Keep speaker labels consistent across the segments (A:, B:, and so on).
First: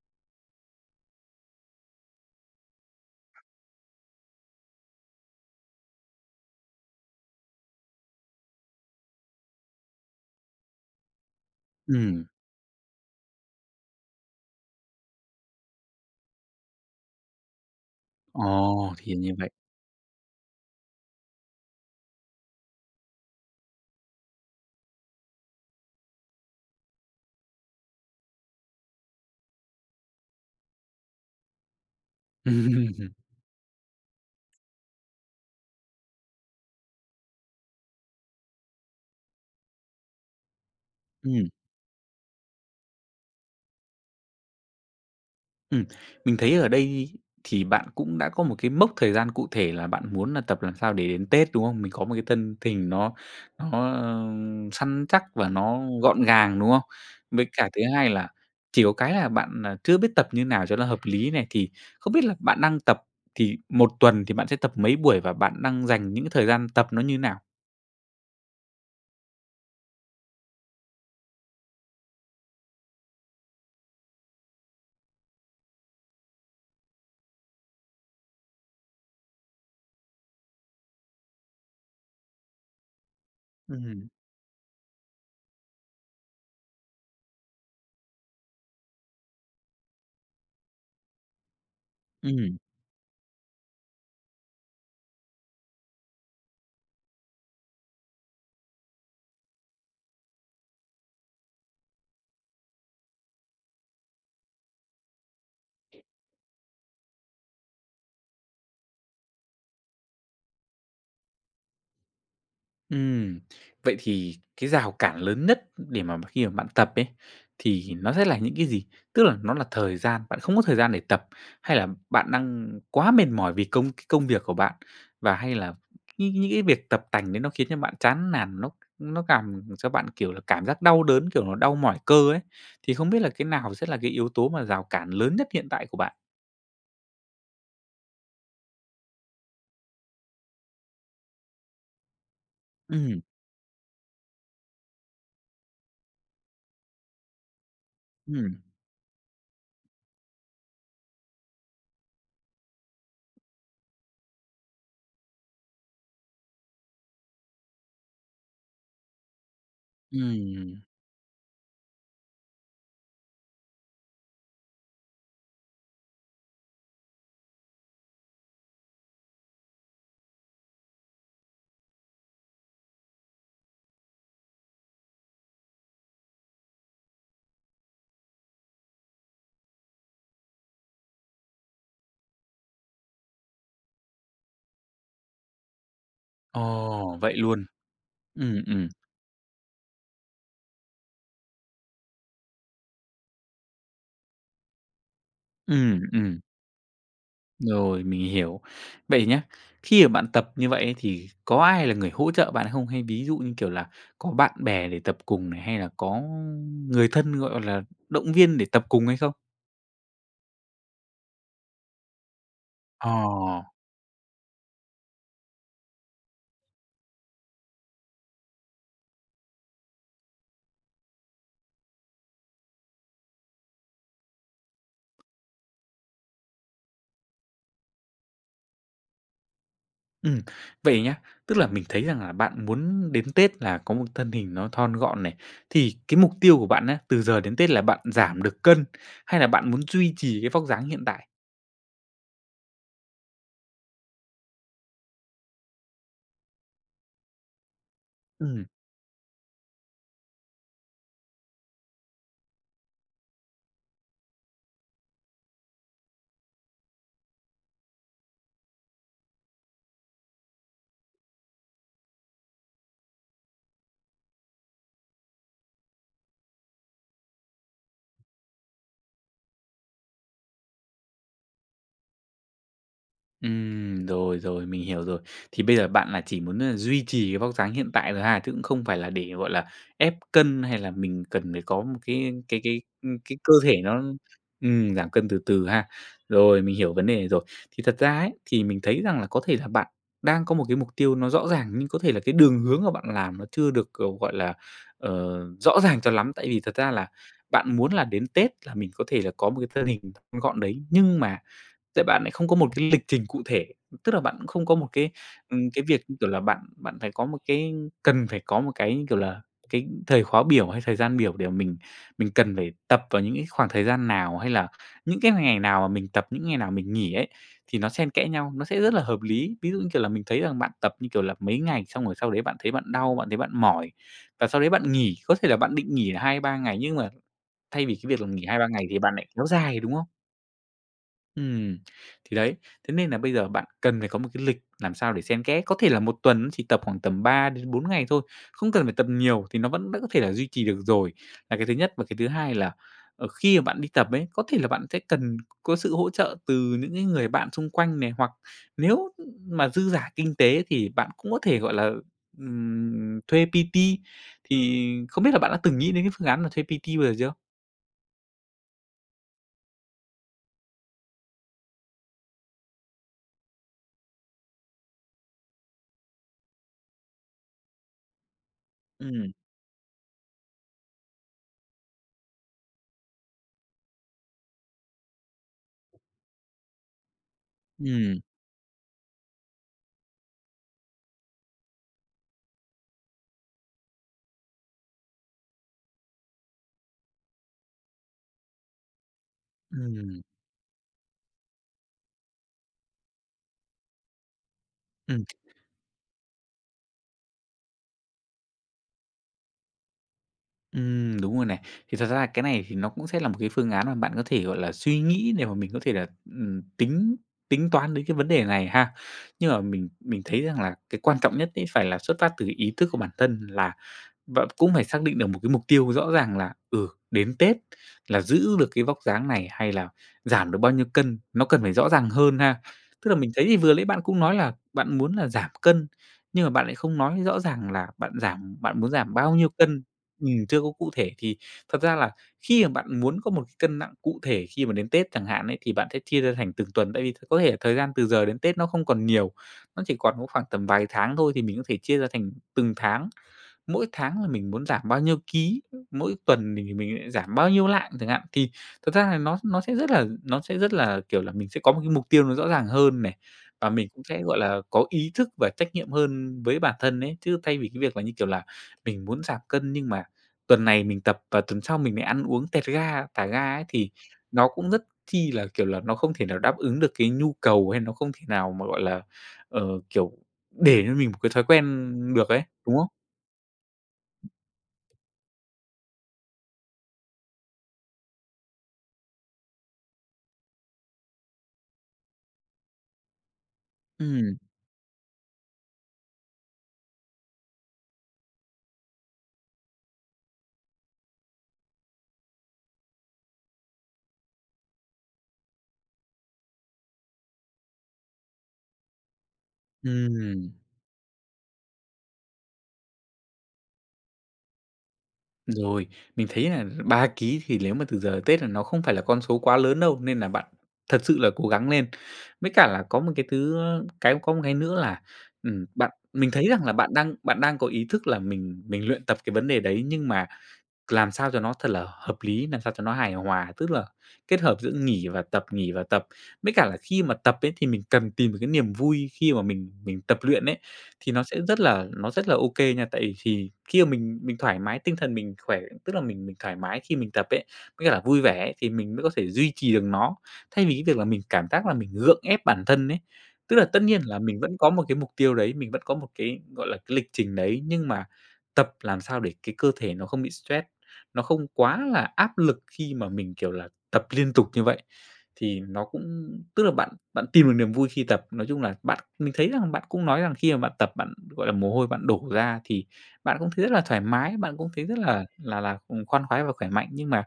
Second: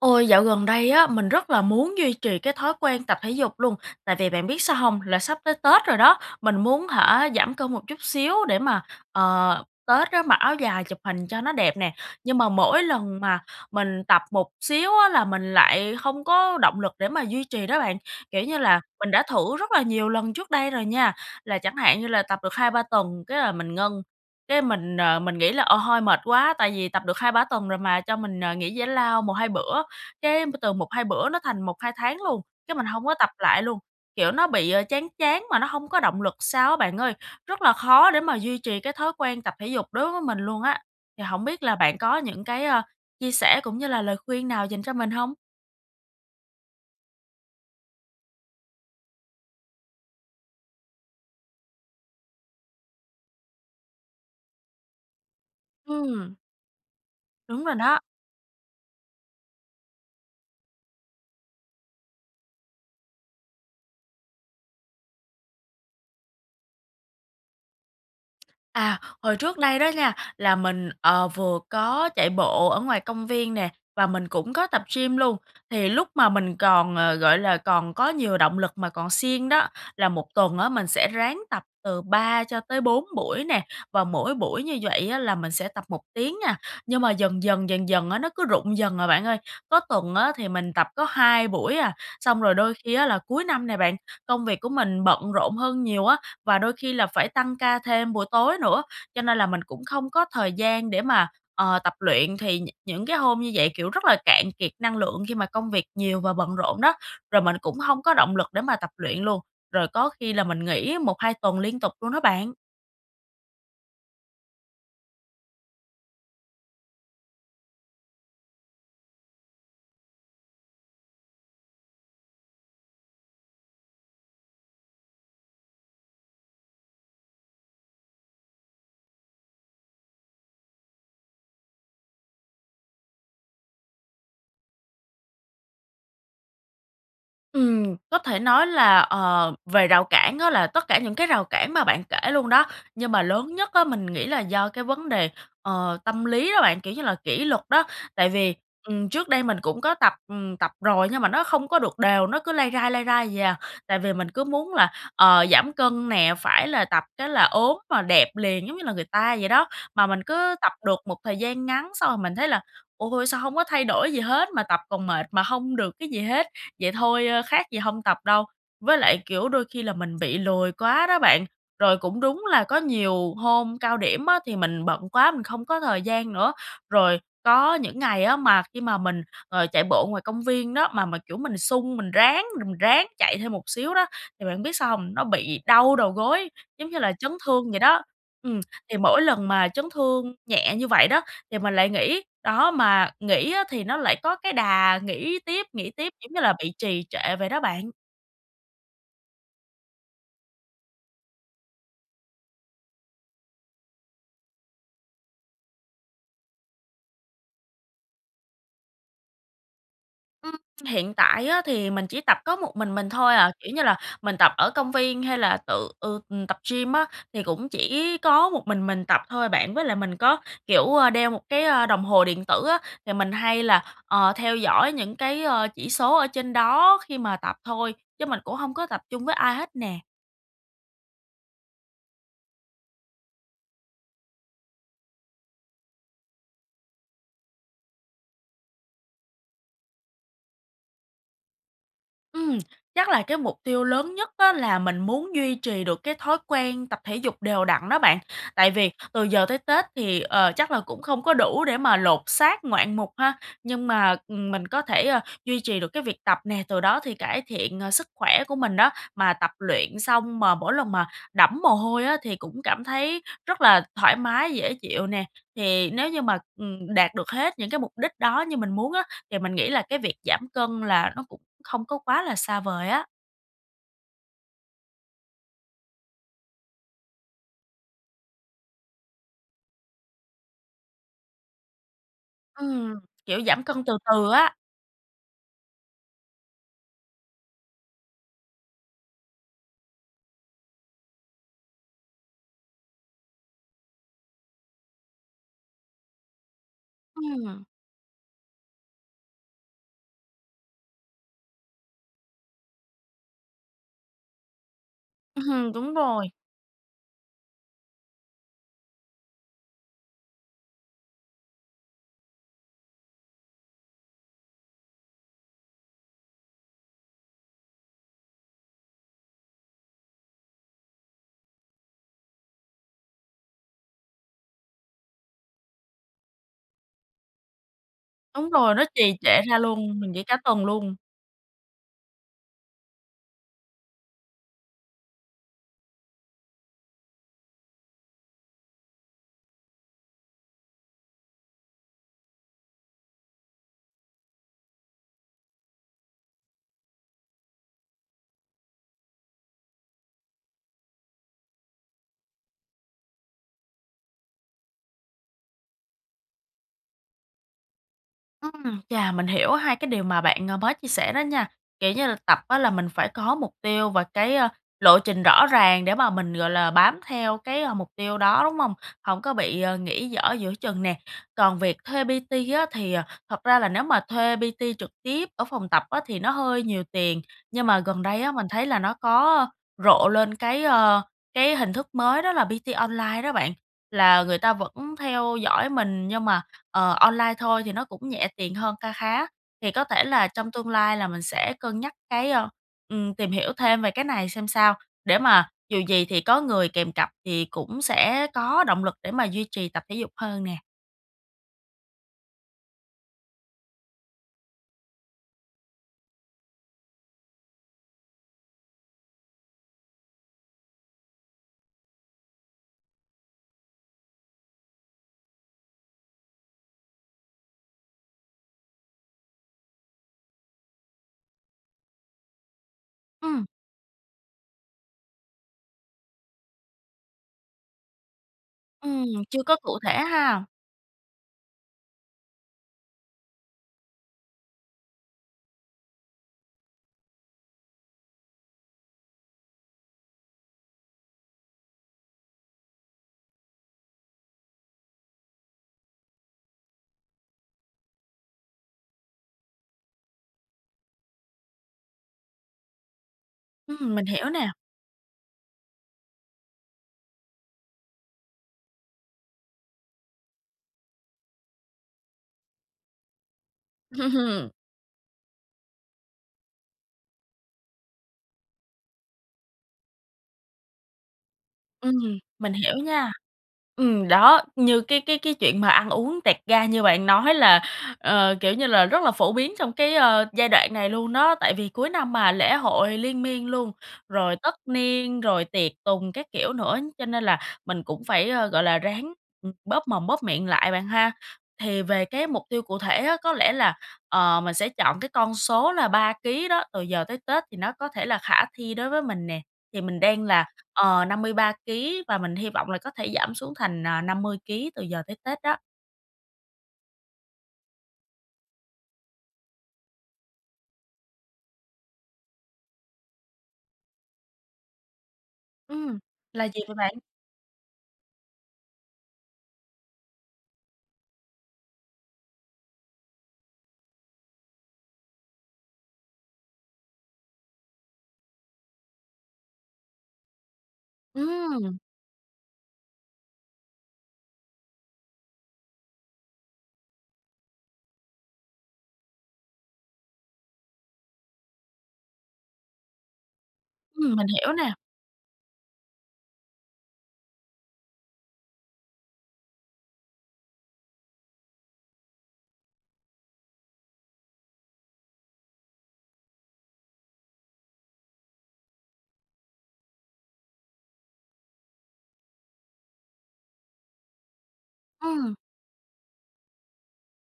A: Ôi! Dạo gần đây á, mình rất là muốn duy trì cái thói quen tập thể dục luôn, tại vì bạn biết sao hông? Là sắp tới Tết rồi đó, mình muốn hả giảm cân một chút xíu để mà, ờ, Tết á, mặc áo dài chụp hình cho nó đẹp nè.
B: Ừm.
A: Nhưng mà mỗi lần mà mình tập một xíu á, là mình lại hông có động lực để mà duy trì đó bạn. Kiểu như là,
B: Ồ!
A: mình
B: Thì
A: đã
B: như vậy.
A: thử rất là nhiều lần trước đây rồi nha, là chẳng hạn như là tập được 2-3 tuần cái là mình ngưng. Cái mình, ờ, mình nghĩ là, ờ, thôi mệt quá, tại vì tập được 2-3 tuần rồi mà cho mình, ờ, nghỉ giải lao 1-2 bữa. Cái từ 1-2 bữa nó thành 1-2 tháng luôn, cái mình hông
B: Ừm.
A: có tập lại luôn. Kiểu, nó bị chán chán mà nó hông có động lực sao á, bạn ơi. Rất là khó để mà duy trì cái thói quen tập thể dục đối với mình luôn á. Thì hổng
B: Ừm.
A: biết là bạn có những cái, ơ, chia sẻ cũng như là lời khuyên nào dành cho mình hông?
B: Ừm, mình thấy ở đây thì bạn cũng đã có một cái mốc thời gian cụ thể là bạn muốn nà tập làm sao để đến Tết, đúng không? Mình có một cái thân thình nó nó, a, săn chắc và nó gọn
A: Ừm.
B: gàng, đúng không? Với
A: Đúng
B: cả
A: rồi
B: thứ
A: đó.
B: hai là chỉ có cái là bạn, à, chưa biết tập như nào cho nó hợp lý này. Thì không biết là bạn đang tập thì một tuần thì bạn sẽ tập mấy buổi và bạn đang dành những cái thời gian tập nó như thế nào?
A: À, hồi trước đây đó nha, là mình, ờ, vừa có chạy bộ ở ngoài công viên nè, và mình cũng có tập gym luôn. Thì lúc mà mình còn, ờ, gọi là, còn có nhiều động lực mà còn siêng đó, là một tuần á mình sẽ ráng tập từ 3 cho tới 4 buổi nè, và
B: Ừm.
A: mỗi buổi như vậy á là mình sẽ tập 1 tiếng nha. Nhưng mà dần dần, dần dần á, nó cứ rụng dần à bạn ơi. Có tuần á thì mình tập có 2 buổi à. Xong rồi
B: Ừm.
A: đôi khi á là cuối năm này bạn, công việc của mình bận rộn hơn nhiều á, và đôi khi là phải tăng ca thêm buổi tối nữa, cho nên là mình cũng không có thời gian để mà, ờ, tập luyện. Thì nh những cái hôm như vậy, kiểu, rất là cạn kiệt năng lượng, khi mà công việc nhiều và bận rộn đó. Rồi mình cũng hông có động lực để mà tập luyện luôn, rồi có khi là mình nghỉ 1-2 tuần liên tục luôn đó bạn.
B: Ừm, vậy thì cái rào cản lớn nhất để mà m khi mà bạn tập ấy, thì nó sẽ là những cái gì? Tức là nó là thời gian, bạn không có thời gian để tập, hay là bạn đang quá mệt mỏi vì công cái công việc của bạn, và hay là những những cái việc tập tành đấy nó khiến cho bạn chán nản, nó nó càm cho bạn, kiểu là, cảm giác đau đớn, kiểu nó đau mỏi cơ ấy. Thì không biết là cái nào sẽ là cái yếu tố mà rào cản lớn nhất hiện tại của bạn?
A: Ừm, có thể nói là, ờ, về rào cản á là tất cả những cái rào cản mà bạn kể luôn đó. Nhưng
B: Ừm.
A: mà lớn nhất á mình nghĩ là do cái vấn đề, ờ, tâm lý đó bạn, kiểu như là, kỷ luật đó. Tại
B: Ừm.
A: vì, ừm, trước đây mình cũng có tập, ừm, tập rồi nhưng mà nó không có được đều, nó cứ lai rai, lai rai vậy à. Tại vì mình cứ muốn là, ờ, giảm cân nè, phải là tập cái là ốm mà đẹp liền giống như là người ta vậy đó! Mà mình cứ tập
B: Ừm.
A: được một thời gian ngắn xong rồi mình thấy là "Ôi! Sao hông có thay đổi gì hết, mà tập còn mệt mà hông được cái gì hết! Vậy thôi khác gì hông tập đâu." Với lại, kiểu, đôi khi là mình bị lười quá đó bạn. Rồi cũng đúng là có nhiều hôm cao điểm á thì mình bận quá mình không có thời gian nữa. Rồi có những ngày á mà khi mà mình, ờ, chạy bộ ngoài công viên đó mà mà, kiểu, mình sung, mình ráng, mình ráng chạy thêm một xíu đó thì bạn biết sao hông? Nó bị đau đầu gối, giống như là
B: Ồ,
A: chấn
B: vậy luôn!
A: thương vậy đó. Ừm,
B: Ừm, ừm.
A: thì mỗi lần mà chấn thương nhẹ như vậy đó thì mình lại nghỉ, đó mà nghỉ á thì nó lại có cái đà nghỉ tiếp, nghỉ
B: Ừm,
A: tiếp giống
B: ừm.
A: như là bị trì trệ vậy đó bạn.
B: Rồi, mình hiểu. Vậy nhá! Khi mà bạn tập như vậy á thì có ai là người hỗ trợ bạn không? Hay ví dụ như, kiểu là, có bạn bè để tập cùng này, hay là có người thân, gọi là, động viên để tập cùng hay không?
A: Ừm, hiện tại á thì mình chỉ tập có một mình
B: Ờ.
A: mình thôi à. Kiểu như là, mình tập ở công viên hay là tự, ừ, tập gym á, thì cũng chỉ có một mình mình tập thôi à bạn. Với lại mình có, kiểu, ơ, đeo một cái, a, đồng hồ điện tử á, thì mình hay là, ờ, theo dõi những cái, ơ, chỉ số ở trên đó khi mà tập thôi. Chứ mình cũng hông có tập chung với ai hết nè.
B: Ừm, vậy nhá. Tức là mình thấy rằng là bạn muốn đến Tết là có một thân hình nó thon gọn này, thì cái mục tiêu của bạn á, từ giờ đến Tết là bạn giảm được cân hay là bạn muốn duy trì cái vóc dáng hiện tại.
A: Ừm, chắc là cái mục tiêu lớn nhất á, là mình muốn duy trì được cái thói quen tập thể dục đều đặn đó bạn.
B: Ừm.
A: Tại vì từ giờ tới Tết thì, ờ, chắc là cũng không có đủ để mà lột xác ngoạn mục ha. Nhưng mà, ừm, mình có thể, a, duy trì được cái việc tập nè, từ đó thì cải thiện, ờ, sức khỏe của mình đó. Mà tập luyện xong mà mỗi lần mà đẫm mồ hôi á, thì cũng cảm thấy rất là thoải mái dễ chịu nè. Thì nếu như mà, ừm, đạt được hết những cái mục đích đó như mình muốn á, thì mình nghĩ là cái việc giảm cân là nó cũng không có quá là xa vời á.
B: Ừm, rồi, rồi, mình hiểu rồi. Thì bây giờ bạn là chỉ muốn, ơ, duy trì cái vóc dáng hiện tại thôi ha, chứ cũng không phải là để, gọi là, ép cân, hay là mình cần phải có một cái cái cái,
A: Ừm,
B: ừm, cái
A: kiểu,
B: cơ
A: giảm
B: thể
A: cân từ
B: nó
A: từ á.
B: ừm, giảm cân từ từ ha. Rồi, mình hiểu vấn đề này rồi. Thì thật ra ấy, thì mình thấy rằng là có thể là bạn đang có một cái mục tiêu nó rõ ràng, nhưng có thể là cái đường hướng mà bạn làm nó chưa được, ờ, gọi là, ờ, rõ ràng cho lắm. Tại vì thật ra là
A: Ừm.
B: bạn muốn là đến Tết là mình có thể là có một cái thân hình thon gọn đấy, nhưng mà tại bạn lại không có một cái lịch trình cụ thể, tức là bạn cũng không có một cái, ừm, cái
A: Đúng
B: việc, như kiểu
A: rồi.
B: là, bạn bạn phải có một cái cần phải có một cái, như kiểu là, cái thời khóa biểu, hay thời gian biểu để mình mình cần phải tập vào những cái khoảng thời gian nào, hay là những cái ngày nào mà mình tập, những ngày nào mình nghỉ ấy, thì nó xen kẽ nhau, nó sẽ rất là hợp lý. Ví dụ, như kiểu là, mình thấy rằng bạn tập, như kiểu là, mấy ngày xong rồi sau đấy bạn thấy bạn đau, bạn thấy bạn mỏi và sau đấy bạn nghỉ, có thể là bạn định nghỉ 2-3 ngày nhưng mà thay vì cái việc là nghỉ
A: Đúng
B: 2-3
A: rồi, nó
B: ngày thì
A: trì
B: bạn lại
A: trệ
B: kéo
A: ra
B: dài, đúng
A: luôn,
B: không?
A: mình nghỉ cả tuần luôn.
B: Ừm. Thì đấy. Thế nên là bây giờ bạn cần phải có một cái lịch làm sao để xen kẽ, có thể là một tuần cũng chỉ tập khoảng tầm 3-4 ngày thôi, không cần phải tập nhiều thì nó vẫn vẫn có thể duy trì được rồi là cái thứ nhất. Và cái thứ hai là, ờ, khi mà bạn đi tập ấy, có thể là bạn sẽ cần có sự hỗ trợ từ những cái người bạn xung quanh này, hoặc nếu, ừm, mà dư giả kinh tế thì bạn cũng có thể, gọi là, ừm, thuê PT thì không biết là bạn đã từng nghĩ đến cái phương án là thuê PT bao giờ chưa?
A: Ừm, chà, mình hiểu hai cái điều mà bạn, ờ, mới chia sẻ đó nha, kiểu như là, tập á là mình phải có mục tiêu và cái, a, lộ trình rõ ràng để mà mình, gọi là, bám theo cái, a, mục tiêu đó, đúng hông? Hổng
B: Ừm.
A: có bị, ờ, nghỉ dở giữa chừng nè. Còn việc thuê PT á thì, à, thật ra là nếu mà thuê PT trực tiếp ở phòng tập á thì nó hơi nhiều tiền, nhưng mà gần
B: Ừm.
A: đây á mình thấy là nó có rộ lên cái, ơ, cái hình thức mới đó là PT online đó bạn, là người ta vẫn theo dõi mình nhưng mà, ờ, online thôi thì nó cũng nhẹ tiền hơn kha khá, thì có thể
B: Ừm.
A: là trong tương lai là mình sẽ cân nhắc cái, ơ ừm, tìm hiểu thêm về cái này xem sao, để
B: Ừm.
A: mà dù gì thì có người kèm cặp thì cũng sẽ có động lực để mà duy trì tập thể dục hơn nè.
B: Ừm, đúng rồi này. Thì thật ra cái này thì nó cũng sẽ là một cái phương án mà bạn có thể, gọi là, suy nghĩ để mà mình có thể là, ừm, tính tính toán đến cái vấn đề này ha. Nhưng mà mình mình thấy rằng là cái quan trọng nhất ấy phải là xuất phát từ ý thức của bản thân là b cũng phải xác định được một cái mục tiêu rõ ràng là, ừ, đến Tết là giữ được cái vóc dáng này, hay là giảm được bao nhiêu cân, nó cần phải rõ ràng hơn ha. Tức là mình thấy
A: Ừm.
B: thì vừa nãy bạn cũng nói là bạn muốn là giảm cân, nhưng mà bạn lại không nói rõ ràng là bạn giảm bạn muốn
A: Ừm,
B: giảm bao
A: chưa
B: nhiêu
A: có cụ
B: cân,
A: thể ha.
B: ừm, chưa có cụ thể thì thật ra là khi, à, bạn muốn có một cân nặng cụ thể khi mà đến Tết chẳng hạn ấy, thì bạn sẽ chia ra thành từng tuần. Tại vì th có thể thời gian từ giờ đến Tết nó không còn nhiều, nó chỉ còn có khoảng tầm vài tháng thôi thì mình có thể chia ra thành từng tháng, mỗi tháng là mình muốn giảm bao nhiêu ký, mỗi tuần mình thì mình ấy giảm bao nhiêu lạng chẳng hạn. Thì thật ra là nó nó sẽ rất là nó sẽ rất là, kiểu, là mình sẽ có một cái mục tiêu nó rõ ràng hơn này và mình
A: Ừm,
B: cũng
A: mình
B: sẽ,
A: hiểu
B: gọi
A: nè.
B: là, có ý thức và trách nhiệm hơn với bản thân ấy. Chứ thay vì cái việc là, như kiểu là, mình muốn giảm cân nhưng mà tuần này mình tập và tuần sau mình lại ăn uống tẹt ga, thả ga ấy thì nó cũng rất chi là, kiểu là, nó không thể nào đáp ứng được cái nhu cầu, hay nó không thể nào mà, gọi là, ờ, kiểu, để cho mình một cái thói quen
A: Ừm,
B: được ấy,
A: mình hiểu
B: đúng không?
A: nha. Ừm, đó, như cái cái cái chuyện mà ăn uống tẹt ga như bạn nói là, ờ, kiểu như là, rất là phổ biến trong cái, ơ, giai đoạn này luôn đó, tại vì cuối năm mà, lễ hội liên miên luôn,
B: Ừm.
A: rồi tất niên, rồi tiệc tùng các kiểu nữa, cho nên là mình cũng phải, ơ, gọi là, ráng, ừm, bóp mồm, bóp miệng lại bạn ha. Thì về cái mục tiêu cụ thể á, có lẽ là, ờ, mình sẽ chọn cái con số là 3 ký đó, từ giờ tới Tết thì nó có thể là khả thi đối với mình nè, thì mình đang là,
B: Ừm.
A: ờ, 53 ký và mình hy vọng là có thể giảm xuống thành, à, 50 ký từ giờ tới Tết đó.
B: Rồi, mình thấy là 3 ký thì lếu mà từ giờ đến Tết là nó không phải là con số quá lớn đâu, nên là bạn thật sự là cố gắng lên. Với cả là có một cái thứ ơ, cái có một cái nữa là, ừm, bạn
A: Ừm,
B: mình thấy
A: là gì
B: rằng là
A: vậy
B: bạn
A: bạn?
B: đang bạn đang có ý thức là mình mình luyện tập cái vấn đề đấy, nhưng mà làm sao cho nó thật là hợp lý, làm sao cho nó hài hòa, tức là kết hợp giữa nghỉ và tập, nghỉ và tập. Với cả là khi mà tập ấy thì mình cần tìm được cái niềm vui khi mà mình mình tập luyện ấy, thì nó sẽ rất
A: Ừm.
B: là nó rất là ô kê nha. Tại vì thì khi mà mình mình thoải mái tinh thần, mình khỏe, tức là mình mình thoải mái khi mình tập ấy, có nghĩa là vui vẻ ấy thì mình mới có thể duy trì được nó, thay vì cái việc là mình cảm giác là mình gượng ép bản thân ấy. Tức là tất nhiên
A: Ừm,
B: là
A: mình
B: mình
A: hiểu
B: vẫn có
A: nè.
B: một cái mục tiêu đấy, mình vẫn có một cái, gọi là, cái lịch trình đấy, nhưng mà tập làm sao để cái cơ thể nó không bị stress, nó không quá là áp lực khi mà mình, kiểu là, tập liên tục như vậy, thì nó cũng tức là bạn bạn tìm được niềm vui khi tập. Nói chung là bạn mình thấy rằng bạn cũng nói rằng khi mà bạn tập bạn, gọi là, mồ hôi bạn đổ ra thì bạn cũng thấy rất là thoải mái, bạn cũng thấy rất là
A: Ừm.
B: là là, ừm, khoan khoái và khỏe mạnh. Nhưng mà,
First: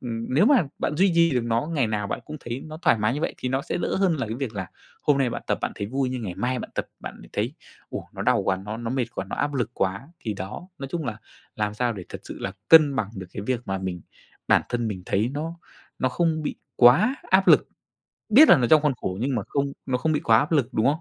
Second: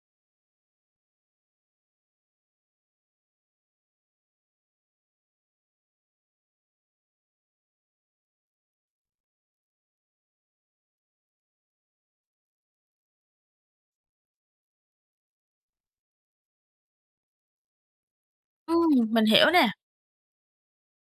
B: ừm, nếu mà bạn duy trì được nó, ngày nào bạn cũng thấy nó thoải mái như vậy thì nó sẽ đỡ hơn là cái việc là hôm nay bạn tập bạn thấy vui, nhưng ngày mai bạn tập, bạn lại thấy: "Ô! Nó đau quá, nó nó mệt quá, nó áp lực quá!" Thì đó, nói chung là làm sao để thật sự là cân bằng được cái việc mà mình, bản thân mình thấy nó nó không bị quá áp lực, biết là nó trong
A: Ừm,
B: khuôn khổ
A: mình
B: nhưng mà
A: hiểu
B: không
A: nè.
B: nó không bị quá áp lực, đúng không?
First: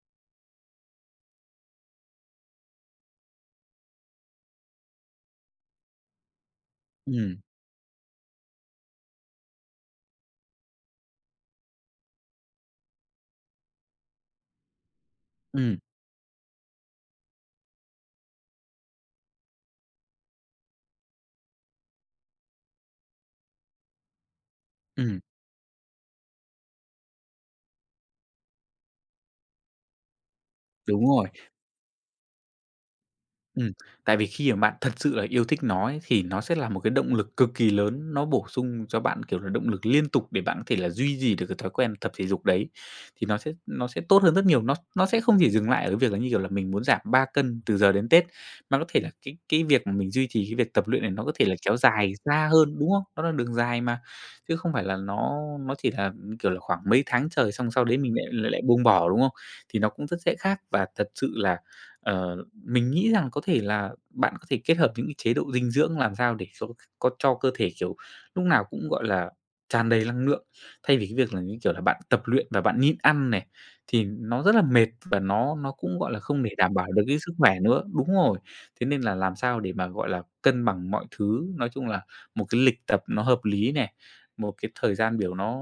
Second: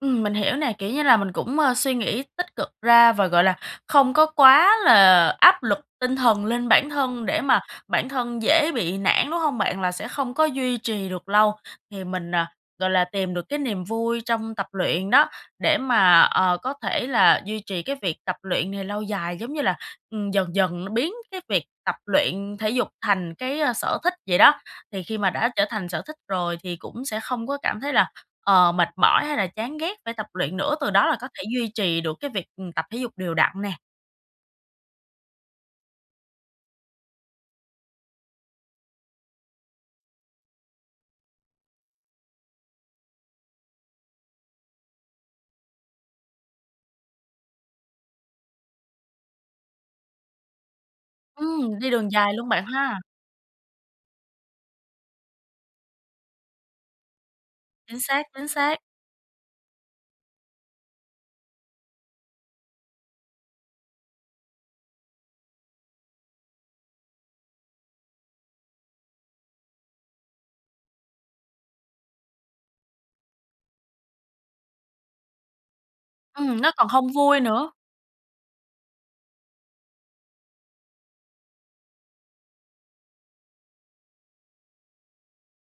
A: Ừm, mình hiểu nè. Kiểu như là mình cũng, ơ, suy nghĩ tích cực ra và, gọi là, không có quá là áp lực tinh thần lên bản thân
B: Ừm.
A: để mà bản thân dễ bị nản, đúng hông bạn? Là sẽ không có duy trì được lâu, thì mình, à, gọi là, tìm được cái niềm vui trong tập luyện đó, để
B: Ừm.
A: mà, ờ, có thể là duy trì cái việc tập luyện này lâu dài, giống như là, ừm, dần dần là biến cái việc tập luyện thể dục thành cái, a, sở thích vậy đó. Thì khi
B: Ừm.
A: mà đã trở thành sở thích rồi thì cũng sẽ không có cảm thấy là, ờ, mệt mỏi hay là chán ghét phải tập luyện nữa, từ
B: Đúng
A: đó là
B: rồi.
A: có thể duy trì được cái việc, ừm, tập thể dục đều đặn
B: Ừm,
A: nè.
B: tại vì khi mà bạn thật sự là yêu thích nó ấy, thì nó sẽ là một cái động lực cực kỳ lớn, nó bổ sung cho bạn, kiểu là, động lực liên tục để bạn có thể là duy gì được cái thói quen tập thể dục đấy. Thì nó sẽ nó sẽ tốt hơn rất nhiều, nó nó sẽ không chỉ dừng lại ở cái việc là, như kiểu là, mình muốn giảm 3 cân từ giờ đến Tết, mà có thể là cái cái việc mà mình duy trì cái việc tập luyện này nó có thể là kéo
A: Ừm, đi đường
B: dài
A: dài
B: xa
A: luôn bạn
B: hơn, đúng
A: ha.
B: không? Nó là đường dài mà. Chứ không phải là nó nó chỉ là, kiểu là, khoảng mấy tháng trời xong sau đấy
A: Chính
B: mình
A: xác,
B: lại l
A: chính
B: lại
A: xác.
B: buông bỏ, đúng không? Thì nó cũng rất sẽ khác, và thật sự là, ờ, mình nghĩ rằng có thể là bạn có thể kết hợp những cái chế độ dinh dưỡng làm sao để s có cho cơ thể, kiểu, lúc nào cũng, gọi là, tràn đầy lăng lượng. Thay vì cái việc là, như kiểu là, bạn tập luyện và bạn nhịn ăn nè, thì nó rất là mệt và nó nó cũng, gọi là, không để
A: Ừm, nó
B: đảm bảo
A: còn
B: được
A: không
B: cái sức
A: vui
B: khỏe
A: nữa.
B: nữa đúng rồi, thế nên là làm sao để mà, gọi là, cân bằng mọi thứ. Nói chung là một cái lịch tập nó hợp lý nè, một cái thời gian biểu nó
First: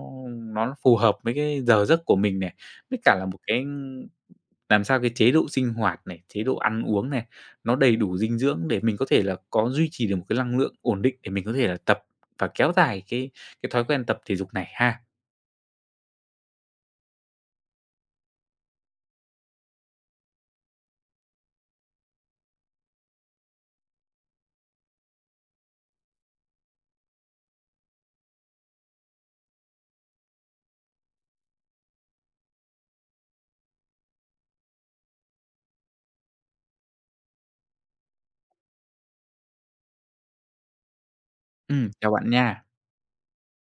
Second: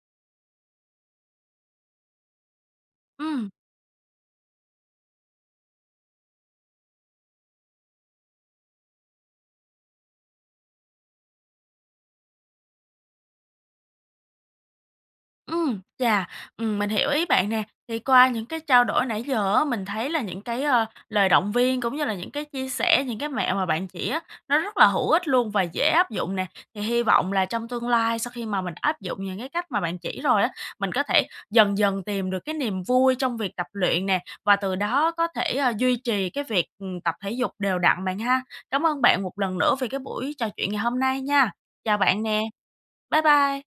B: nó phù hợp với cái giờ giấc của mình nè, với cả là một
A: Ừm.
B: cái làm sao cái chế độ sinh hoạt này, chế độ ăn uống này, nó đầy đủ dinh dưỡng để mình có thể là có duy trì được một cái lăng lượng ổn định, để mình có thể là tập và kéo dài cái cái thói quen tập thể dục này ha.
A: Ừm, chà! Ừm, mình hiểu ý bạn nè. Thì qua những cái trao đổi nãy giờ á, mình thấy là những cái, ơ, lời động viên cũng như là những cái chia sẻ, những cái mẹo mà bạn chỉ á, nó rất là hữu ích luôn và dễ áp dụng nè. Thì hy vọng là trong tương lai sau khi mà mình áp dụng những cái cách mà bạn chỉ rồi á, mình có thể dần dần tìm được cái niềm vui trong việc tập luyện nè, và từ đó có thể, a, duy trì cái việc, ừm, tập thể dục đều đặn bạn ha. Cảm ơn bạn một lần nữa vì cái buổi trò chuyện ngày hôm nay nha.
B: Ừm,
A: Chào
B: chào
A: bạn
B: bạn
A: nè,
B: nha!
A: bái bai!